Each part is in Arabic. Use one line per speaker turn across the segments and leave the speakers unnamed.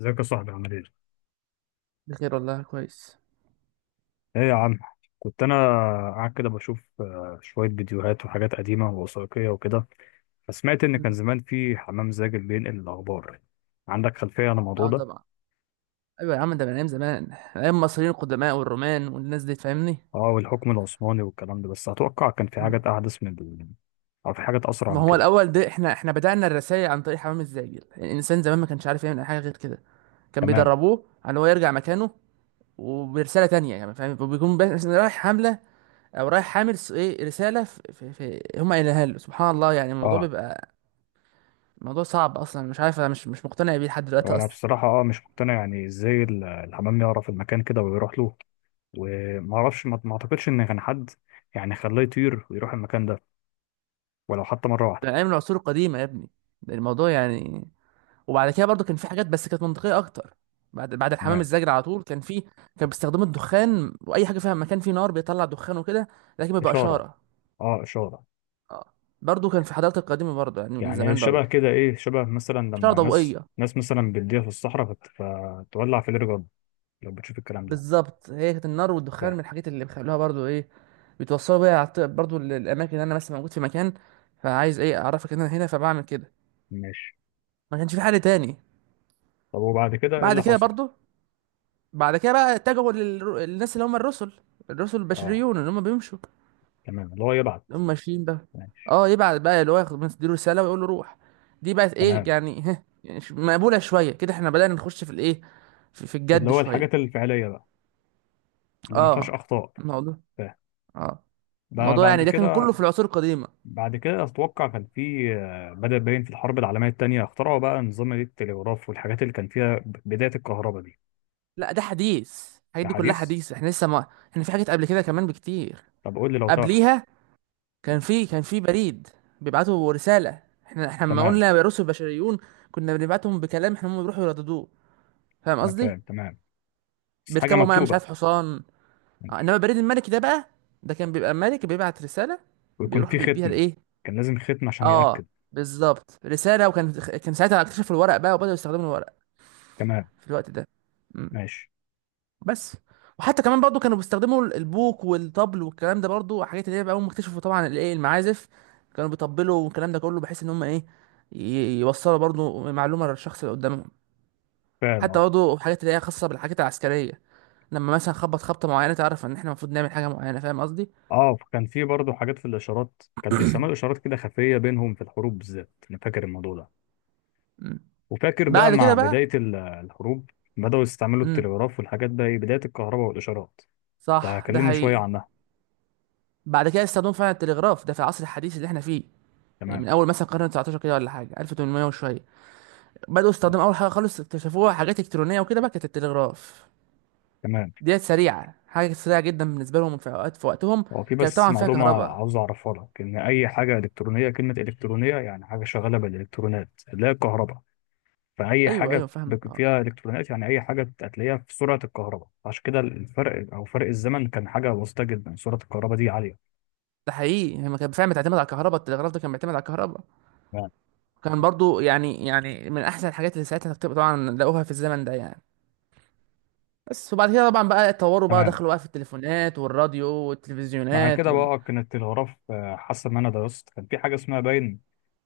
ازيك يا صاحبي، عامل ايه؟
بخير والله كويس.
ايه يا عم، كنت انا قاعد كده بشوف شوية فيديوهات وحاجات قديمة ووثائقية وكده. فسمعت ان كان
مم.
زمان في حمام زاجل بينقل الاخبار. عندك خلفية عن الموضوع
اه
ده؟
طبعا. ايوه يا عم، ده من ايام زمان، ايام المصريين القدماء والرومان والناس دي فاهمني.
اه، والحكم العثماني والكلام ده، بس اتوقع كان في
مم.
حاجات احدث من او في حاجات اسرع
ما
من
هو
كده.
الاول ده احنا بدأنا الرسائل عن طريق حمام الزاجل، يعني الانسان زمان ما كانش عارف يعمل أي حاجه غير كده. كان
تمام.
بيدربوه على ان هو يرجع مكانه وبرساله تانية، يعني فاهم، وبيكون رايح حمله او رايح حامل ايه رساله في هم قايلينها له. سبحان الله، يعني الموضوع
اه،
بيبقى موضوع صعب اصلا، مش عارف انا مش مقتنع بيه لحد دلوقتي
وانا
اصلا.
بصراحة اه مش مقتنع، يعني ازاي الحمام يعرف المكان كده ويروح له؟ وما اعرفش، ما اعتقدش ان كان حد يعني خلاه يطير ويروح المكان ده، ولو حتى مرة واحدة.
ده من ايام العصور القديمه يا ابني، ده الموضوع يعني. وبعد كده برضو كان في حاجات بس كانت منطقيه اكتر. بعد الحمام
تمام.
الزاجل على طول كان في كان بيستخدموا الدخان، واي حاجه فيها مكان فيه نار بيطلع دخان وكده، لكن بيبقى
إشارة.
اشاره.
اه، اشاره.
اه، برضو كان في حضارات القديمه برضو، يعني من
يعني
زمان
شبه
برضو.
كده، ايه شبه مثلا
اشاره
لما ناس
ضوئيه
ناس مثلا بتضيع في الصحراء فتولع في الرجل لو بتشوف الكلام ده.
بالظبط، هي كانت النار والدخان
فاهم.
من الحاجات اللي بيخلوها برضو ايه، بيتوصلوا بيها على برضو للاماكن. اللي انا مثلا موجود في مكان فعايز ايه اعرفك ان انا هنا، فبعمل كده،
ماشي.
ما كانش في حل تاني.
طب وبعد كده ايه
بعد
اللي
كده
حصل؟
برضو، بعد كده بقى اتجهوا للناس اللي هم الرسل، الرسل
اه.
البشريون اللي هم بيمشوا،
تمام، اللي هو يبعت.
هم ماشيين بقى.
ماشي.
اه يبعت بقى، اللي هو ياخد يديله رساله ويقول له روح. دي بقت ايه
تمام،
يعني، ها يعني مقبوله شويه كده، احنا بدأنا نخش في الايه، في
اللي
الجد
هو الحاجات
شويه.
الفعليه بقى، اللي ما فيهاش
اه.
اخطاء.
الموضوع
فاهم.
اه الموضوع
بعد
يعني ده كان
كده.
كله في العصور القديمه.
بعد كده اتوقع كان في بدأ باين في الحرب العالميه الثانيه اخترعوا بقى نظام التلغراف والحاجات اللي كان فيها بدايه الكهرباء دي.
لا ده حديث، الحاجات
ده
دي كلها
حديث.
حديث، احنا لسه ما، احنا في حاجات قبل كده كمان بكتير.
طب قول لي لو تعرف.
قبليها كان في بريد بيبعتوا رساله. احنا لما
تمام.
قلنا الرسل البشريون كنا بنبعتهم بكلام، احنا هم بيروحوا يرددوه، فاهم
انا
قصدي؟
فاهم تمام، بس حاجه
بيركبوا معاه مش
مكتوبه.
عارف حصان. انما البريد الملكي ده بقى، ده كان بيبقى ملك بيبعت رساله،
ويكون
بيروح
في
بيديها
ختم،
لايه.
كان لازم ختم عشان
اه
يأكد.
بالظبط، رساله. وكان ساعتها اكتشفوا الورق بقى وبداوا يستخدموا الورق
تمام.
في الوقت ده. مم.
ماشي.
بس، وحتى كمان برضو كانوا بيستخدموا البوق والطبل والكلام ده برضو، حاجات اللي هي بقى، هم اكتشفوا طبعا الايه المعازف، كانوا بيطبلوا والكلام ده كله بحيث ان هم ايه، يوصلوا برضو معلومه للشخص اللي قدامهم.
فاهم.
حتى
اه.
برضو حاجات اللي هي خاصه بالحاجات العسكريه، لما مثلا خبط خبطه معينه تعرف ان احنا المفروض نعمل حاجه معينه، فاهم قصدي؟
اه، كان في برضه حاجات في الاشارات، كان بيستعملوا اشارات كده خفيه بينهم في الحروب بالذات، انا فاكر الموضوع ده.
مم.
وفاكر بقى
بعد
مع
كده بقى.
بدايه الحروب بداوا يستعملوا
امم.
التلغراف والحاجات ده، بدايه الكهرباء والاشارات.
صح، ده
فكلمني شويه
حقيقي.
عنها.
بعد كده استخدموا فعلا التلغراف ده في العصر الحديث اللي احنا فيه، يعني من
تمام.
اول مثلا القرن 19 كده ولا حاجه، 1800 وشويه. بداوا استخدموا اول حاجه خالص اكتشفوها حاجات الكترونيه وكده بقى كانت التلغراف.
تمام.
ديت سريعه، حاجه سريعه جدا بالنسبه لهم في اوقات في وقتهم.
هو في
كانت
بس
طبعا فيها
معلومه
كهرباء.
عاوز اعرفها لك، ان اي حاجه الكترونيه، كلمه الكترونيه يعني حاجه شغاله بالالكترونات اللي هي الكهرباء. فأي
ايوه ايوه
حاجة
فاهمك، اه.
فيها إلكترونيات، يعني أي حاجة هتلاقيها في سرعة الكهرباء. عشان كده الفرق أو فرق الزمن كان حاجة بسيطة جدا، سرعة الكهرباء دي عالية.
ده حقيقي، هي كانت فعلا بتعتمد على الكهرباء، التلغراف ده كان بيعتمد على الكهرباء.
تمام.
كان برضو يعني، من احسن الحاجات اللي ساعتها طبعا لقوها في الزمن ده يعني. بس، وبعد كده طبعا بقى اتطوروا بقى،
تمام.
دخلوا بقى في التليفونات والراديو
مع
والتلفزيونات
كده
وال...
بقى كانت الغرف حاسة إن أنا درست كان في حاجة اسمها باين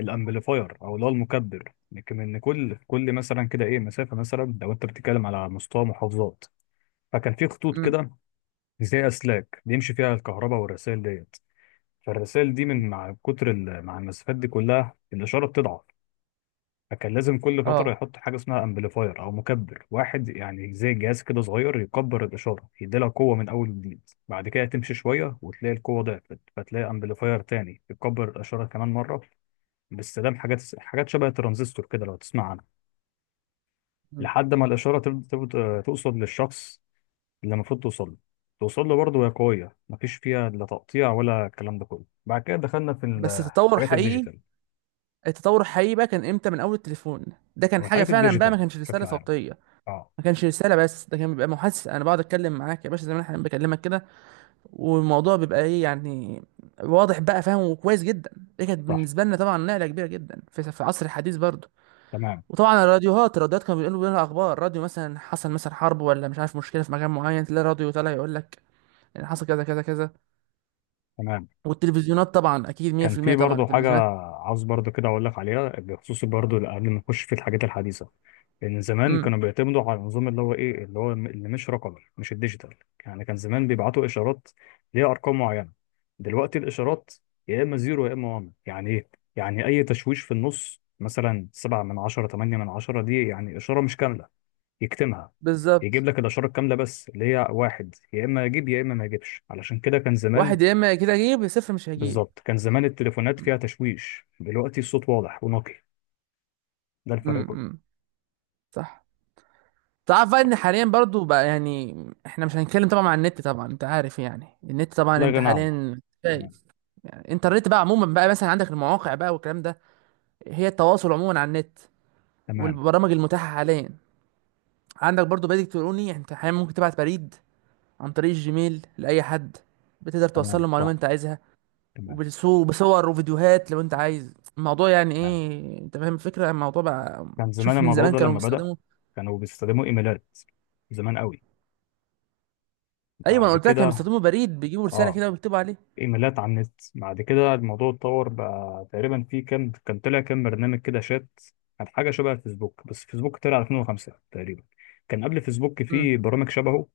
الأمبليفاير، أو اللي هو المكبر. لكن إن كل مثلا كده إيه، مسافة مثلا لو أنت بتتكلم على مستوى محافظات، فكان في خطوط
امم.
كده زي أسلاك بيمشي فيها الكهرباء والرسائل ديت. فالرسائل دي من مع كتر مع المسافات دي كلها الإشارة بتضعف. فكان لازم كل فترة
اه.
يحط حاجة اسمها امبليفاير أو مكبر واحد، يعني زي جهاز كده صغير يكبر الإشارة، يديلها قوة من أول وجديد. بعد كده تمشي شوية وتلاقي القوة ضعفت، فتلاقي امبليفاير تاني يكبر الإشارة كمان مرة، باستخدام حاجات شبه الترانزستور كده لو تسمع عنها.
مم.
لحد ما الإشارة توصل للشخص اللي المفروض توصل له، توصل له برضه وهي قوية، مفيش فيها لا تقطيع ولا الكلام ده كله. بعد كده دخلنا في
بس التطور
الحاجات
حقيقي،
الديجيتال،
التطور الحقيقي بقى كان امتى؟ من اول التليفون. ده كان
أو
حاجه
الحاجات
فعلا بقى، ما
الديجيتال
كانش رساله
بشكل عام.
صوتيه،
اه.
ما كانش رساله بس، ده كان بيبقى محادثه، انا بقعد اتكلم معاك يا باشا زي ما انا بكلمك كده، والموضوع بيبقى ايه يعني، واضح بقى فاهم وكويس جدا. دي كانت
صح.
بالنسبه لنا طبعا نقله كبيره جدا في العصر الحديث برضه.
تمام.
وطبعا الراديوهات، الراديوهات كانوا بيقولوا لنا اخبار، راديو مثلا حصل مثلا حرب، ولا مش عارف مشكله في مكان معين، تلاقي راديو طالع يقول لك ان حصل كذا كذا كذا.
تمام.
والتلفزيونات طبعا، اكيد
كان
100%،
في
طبعا
برضه حاجة
التلفزيونات.
عاوز برضه كده أقول لك عليها بخصوص برضه قبل ما نخش في الحاجات الحديثة. لأن زمان
امم.
كانوا بيعتمدوا على النظام اللي هو إيه اللي هو اللي مش رقمي، مش الديجيتال. يعني كان زمان بيبعتوا إشارات ليها أرقام معينة. دلوقتي الإشارات يا إما زيرو يا إما وان. يعني إيه؟ يعني أي تشويش في النص مثلا، سبعة من عشرة، تمانية من عشرة، دي يعني إشارة مش كاملة، يكتمها،
بالظبط،
يجيب لك الإشارة الكاملة بس اللي هي واحد، يا إما يجيب يا إما ما يجيبش. علشان كده كان
واحد
زمان.
يا اما كده هجيب يا صفر مش هجيب.
بالظبط، كان زمان التليفونات فيها تشويش، دلوقتي الصوت واضح ونقي، ده الفرق كله.
امم. صح. تعرف بقى ان حاليا برضو بقى يعني، احنا مش هنتكلم طبعا عن النت، طبعا انت عارف يعني النت، طبعا
لا
انت
غنى عنه.
حاليا
تمام.
شايف. يعني انترنت بقى عموما بقى، مثلا عندك المواقع بقى والكلام ده، هي التواصل عموما على النت
تمام.
والبرامج المتاحة حاليا. عندك برضو بريد الكتروني، انت حاليا ممكن تبعت بريد عن طريق الجيميل لأي حد، بتقدر توصل
تمام.
له المعلومة
صح.
انت عايزها.
تمام.
بصور وفيديوهات لو انت عايز الموضوع، يعني
تمام،
ايه، انت فاهم الفكره يعني، الموضوع بقى.
كان زمان
شوف، من
الموضوع
زمان
ده
كانوا
لما بدأ
بيستخدموا.
كانوا بيستخدموا ايميلات زمان قوي.
ايوه، ما انا
بعد
قلت لك كانوا
كده
بيستخدموا بريد، بيجيبوا رساله
اه
كده وبيكتبوا عليه.
ايميلات على النت. بعد كده الموضوع اتطور بقى، تقريبا في كام، كان طلع كام برنامج كده شات، كان حاجه شبه الفيسبوك، بس فيسبوك طلع 2005 تقريبا. كان قبل فيسبوك
امم.
في برامج شبهه،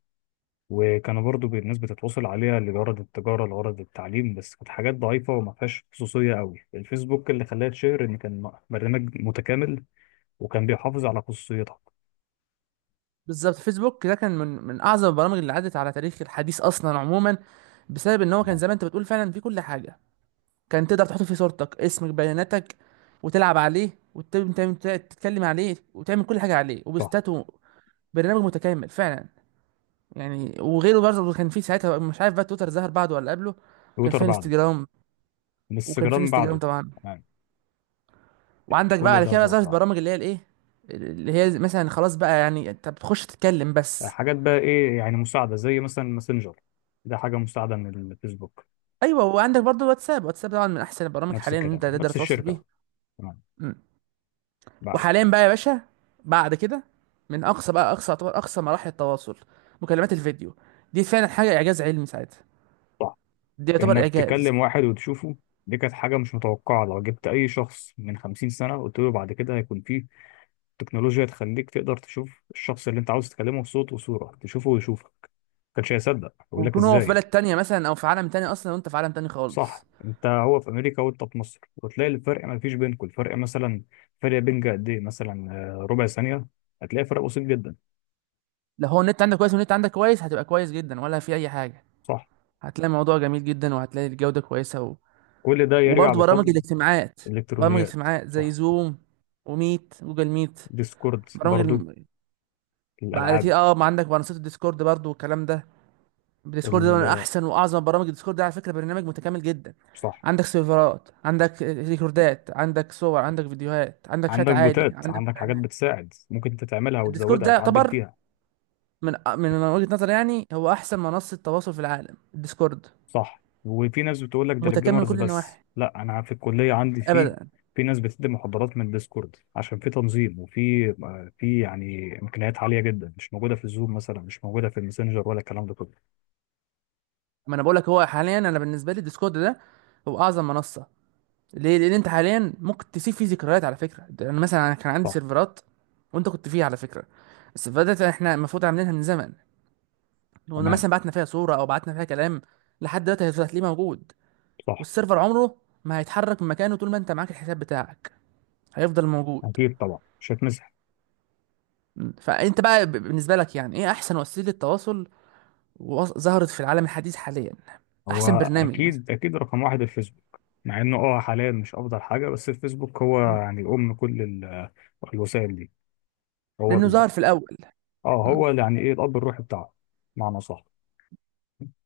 وكانوا برضو الناس بتتواصل عليها لغرض التجارة، لغرض التعليم، بس كانت حاجات ضعيفة وما فيهاش خصوصية قوي. الفيسبوك اللي خلاها تشهر إن كان برنامج متكامل وكان بيحافظ على خصوصيتك.
بالظبط، فيسبوك ده كان من اعظم البرامج اللي عدت على تاريخ الحديث اصلا عموما، بسبب ان هو كان
تمام.
زمان انت بتقول فعلا فيه كل حاجه، كان تقدر تحط فيه صورتك اسمك بياناتك، وتلعب عليه وتتكلم عليه وتعمل كل حاجه عليه
صح.
وبوستات. برنامج متكامل فعلا يعني. وغيره برضه كان في ساعتها، مش عارف بقى تويتر ظهر بعده ولا قبله. وكان
تويتر
في
بعده.
انستجرام، وكان في
انستجرام
انستجرام
بعده.
طبعا.
تمام.
وعندك بقى
كل
على
ده
كده بقى
ظهر
ظهرت
بعده.
برامج اللي هي الايه، اللي هي مثلا خلاص بقى، يعني انت بتخش تتكلم بس.
حاجات بقى إيه يعني مساعدة زي مثلا ماسنجر، ده حاجة مساعدة من الفيسبوك.
ايوه، وعندك برضه واتساب، واتساب طبعا من احسن البرامج
نفس
حاليا ان انت
الكلام،
تقدر
نفس
تتواصل بيه.
الشركة. تمام.
مم.
بقى.
وحاليا بقى يا باشا، بعد كده، من اقصى بقى، اقصى يعتبر اقصى مراحل التواصل، مكالمات الفيديو. دي فعلا حاجه اعجاز علمي ساعتها، دي يعتبر
انك
اعجاز.
تكلم واحد وتشوفه، دي كانت حاجة مش متوقعة. لو جبت أي شخص من 50 سنة قلت له بعد كده هيكون فيه تكنولوجيا تخليك تقدر تشوف الشخص اللي أنت عاوز تكلمه بصوت وصورة، تشوفه ويشوفك، كانش هيصدق، يقول لك
ويكون هو في
إزاي.
بلد تانية مثلا او في عالم تاني اصلا، وانت في عالم تاني خالص.
صح، أنت هو في أمريكا وأنت في مصر، وتلاقي الفرق ما فيش بينكم، الفرق مثلا، فرق بينك قد إيه مثلا، ربع ثانية، هتلاقي فرق بسيط جدا.
لو هو النت عندك كويس والنت عندك كويس هتبقى كويس جدا، ولا في اي حاجه
صح.
هتلاقي الموضوع جميل جدا، وهتلاقي الجوده كويسه و...
كل ده يرجع
وبرضه برامج
بفضل
الاجتماعات، برامج
الإلكترونيات.
الاجتماعات زي
صح.
زوم وميت جوجل ميت،
ديسكورد
برامج
برضو.
الم... بعد
الألعاب.
كده اه، ما عندك منصات الديسكورد برضه والكلام ده. الديسكورد ده من
ال-
احسن واعظم برامج، الديسكورد ده على فكره برنامج متكامل جدا.
صح.
عندك سيرفرات، عندك ريكوردات، عندك صور، عندك فيديوهات، عندك شات
عندك
عادي،
بوتات،
عندك
عندك حاجات
مكالمات.
بتساعد ممكن انت تعملها
الديسكورد
وتزودها
ده
وتعدل
يعتبر
فيها.
من وجهة نظري يعني هو احسن منصة تواصل في العالم، الديسكورد
صح، وفي ناس بتقول لك ده
متكامل من
للجيمرز
كل
بس،
النواحي.
لا، انا في الكليه عندي فيه.
ابدا،
في ناس بتدي محاضرات من ديسكورد، عشان في تنظيم وفي في يعني امكانيات عاليه جدا مش موجوده في الزوم مثلا، مش موجوده في الماسنجر ولا الكلام ده كله.
ما انا بقول لك، هو حاليا انا بالنسبه لي ديسكورد ده هو اعظم منصه. ليه؟ لان انت حاليا ممكن تسيب فيه ذكريات. على فكره ده انا مثلا أنا كان عندي
صح.
سيرفرات، وانت كنت فيها على فكره، السيرفرات دي احنا المفروض عاملينها من زمن، وقلنا
تمام.
مثلا بعتنا فيها صوره او بعتنا فيها كلام، لحد دلوقتي هيفضل، هتلاقيه موجود.
صح.
والسيرفر عمره ما هيتحرك من مكانه، طول ما انت معاك الحساب بتاعك هيفضل موجود.
اكيد طبعا مش هتمسح.
م. فانت بقى بالنسبه لك يعني ايه احسن وسيله تواصل وظهرت في العالم الحديث حاليا،
هو
احسن برنامج مثلا،
اكيد اكيد رقم واحد الفيسبوك، مع انه اه حاليا مش افضل حاجه، بس الفيسبوك هو يعني ام كل الوسائل دي. هو
لانه ظهر في الاول.
اه،
مم.
هو يعني ايه الاب الروحي بتاعه، معنى صح.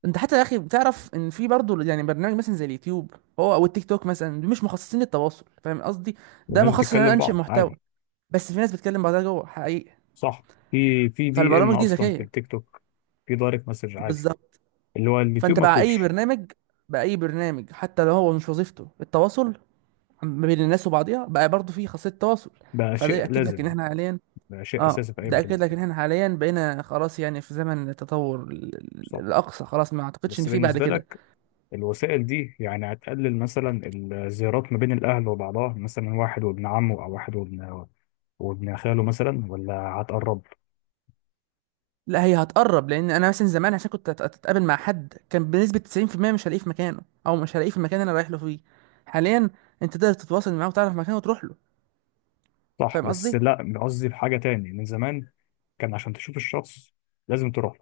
انت حتى يا اخي بتعرف ان في برضه يعني برنامج مثلا زي اليوتيوب هو، او التيك توك مثلا، دول مش مخصصين للتواصل، فاهم قصدي؟ ده
والناس
مخصص ان انا
بتتكلم
انشئ
بعض
محتوى،
عادي.
بس في ناس بتكلم بعضها جوه حقيقي،
صح، في دي ام
فالبرامج دي
اصلا في
ذكيه.
التيك توك، في دايركت مسج عادي،
بالظبط.
اللي هو اليوتيوب
فانت
ما
بقى اي
فيهوش.
برنامج، بقى اي برنامج حتى لو هو مش وظيفته التواصل ما بين الناس وبعضها، بقى برضه في خاصيه تواصل.
بقى
فده
شيء
ياكد لك ان
لازم،
احنا حاليا.
بقى شيء
اه،
اساسي في اي
ده اكد
برنامج.
لك ان احنا حاليا بقينا خلاص، يعني في زمن التطور
صح.
الاقصى خلاص، ما اعتقدش ان
بس
في بعد
بالنسبه
كده.
لك الوسائل دي يعني هتقلل مثلا الزيارات ما بين الاهل وبعضها مثلا، واحد وابن عمه، او واحد وابن وابن خاله مثلا، ولا هتقربها؟
لا، هي هتقرب، لان انا مثلا زمان عشان كنت اتقابل مع حد كان بنسبه 90% مش هلاقيه في مكانه، او مش هلاقيه في المكان اللي انا رايح له فيه. حاليا انت تقدر تتواصل معاه وتعرف مكانه وتروح له،
صح،
فاهم
بس
قصدي.
لا، قصدي بحاجة تاني من زمان. كان عشان تشوف الشخص لازم تروح له،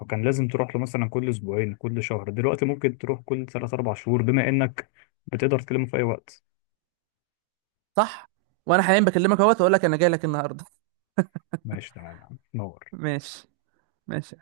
وكان لازم تروح له مثلا كل اسبوعين، كل شهر. دلوقتي ممكن تروح كل ثلاث اربع شهور، بما انك بتقدر تكلمه في اي وقت.
صح، وانا حاليا بكلمك اهوت واقول لك انا جاي لك النهارده.
ماشي، تمام يا عم. نور.
ماشي، ماشي.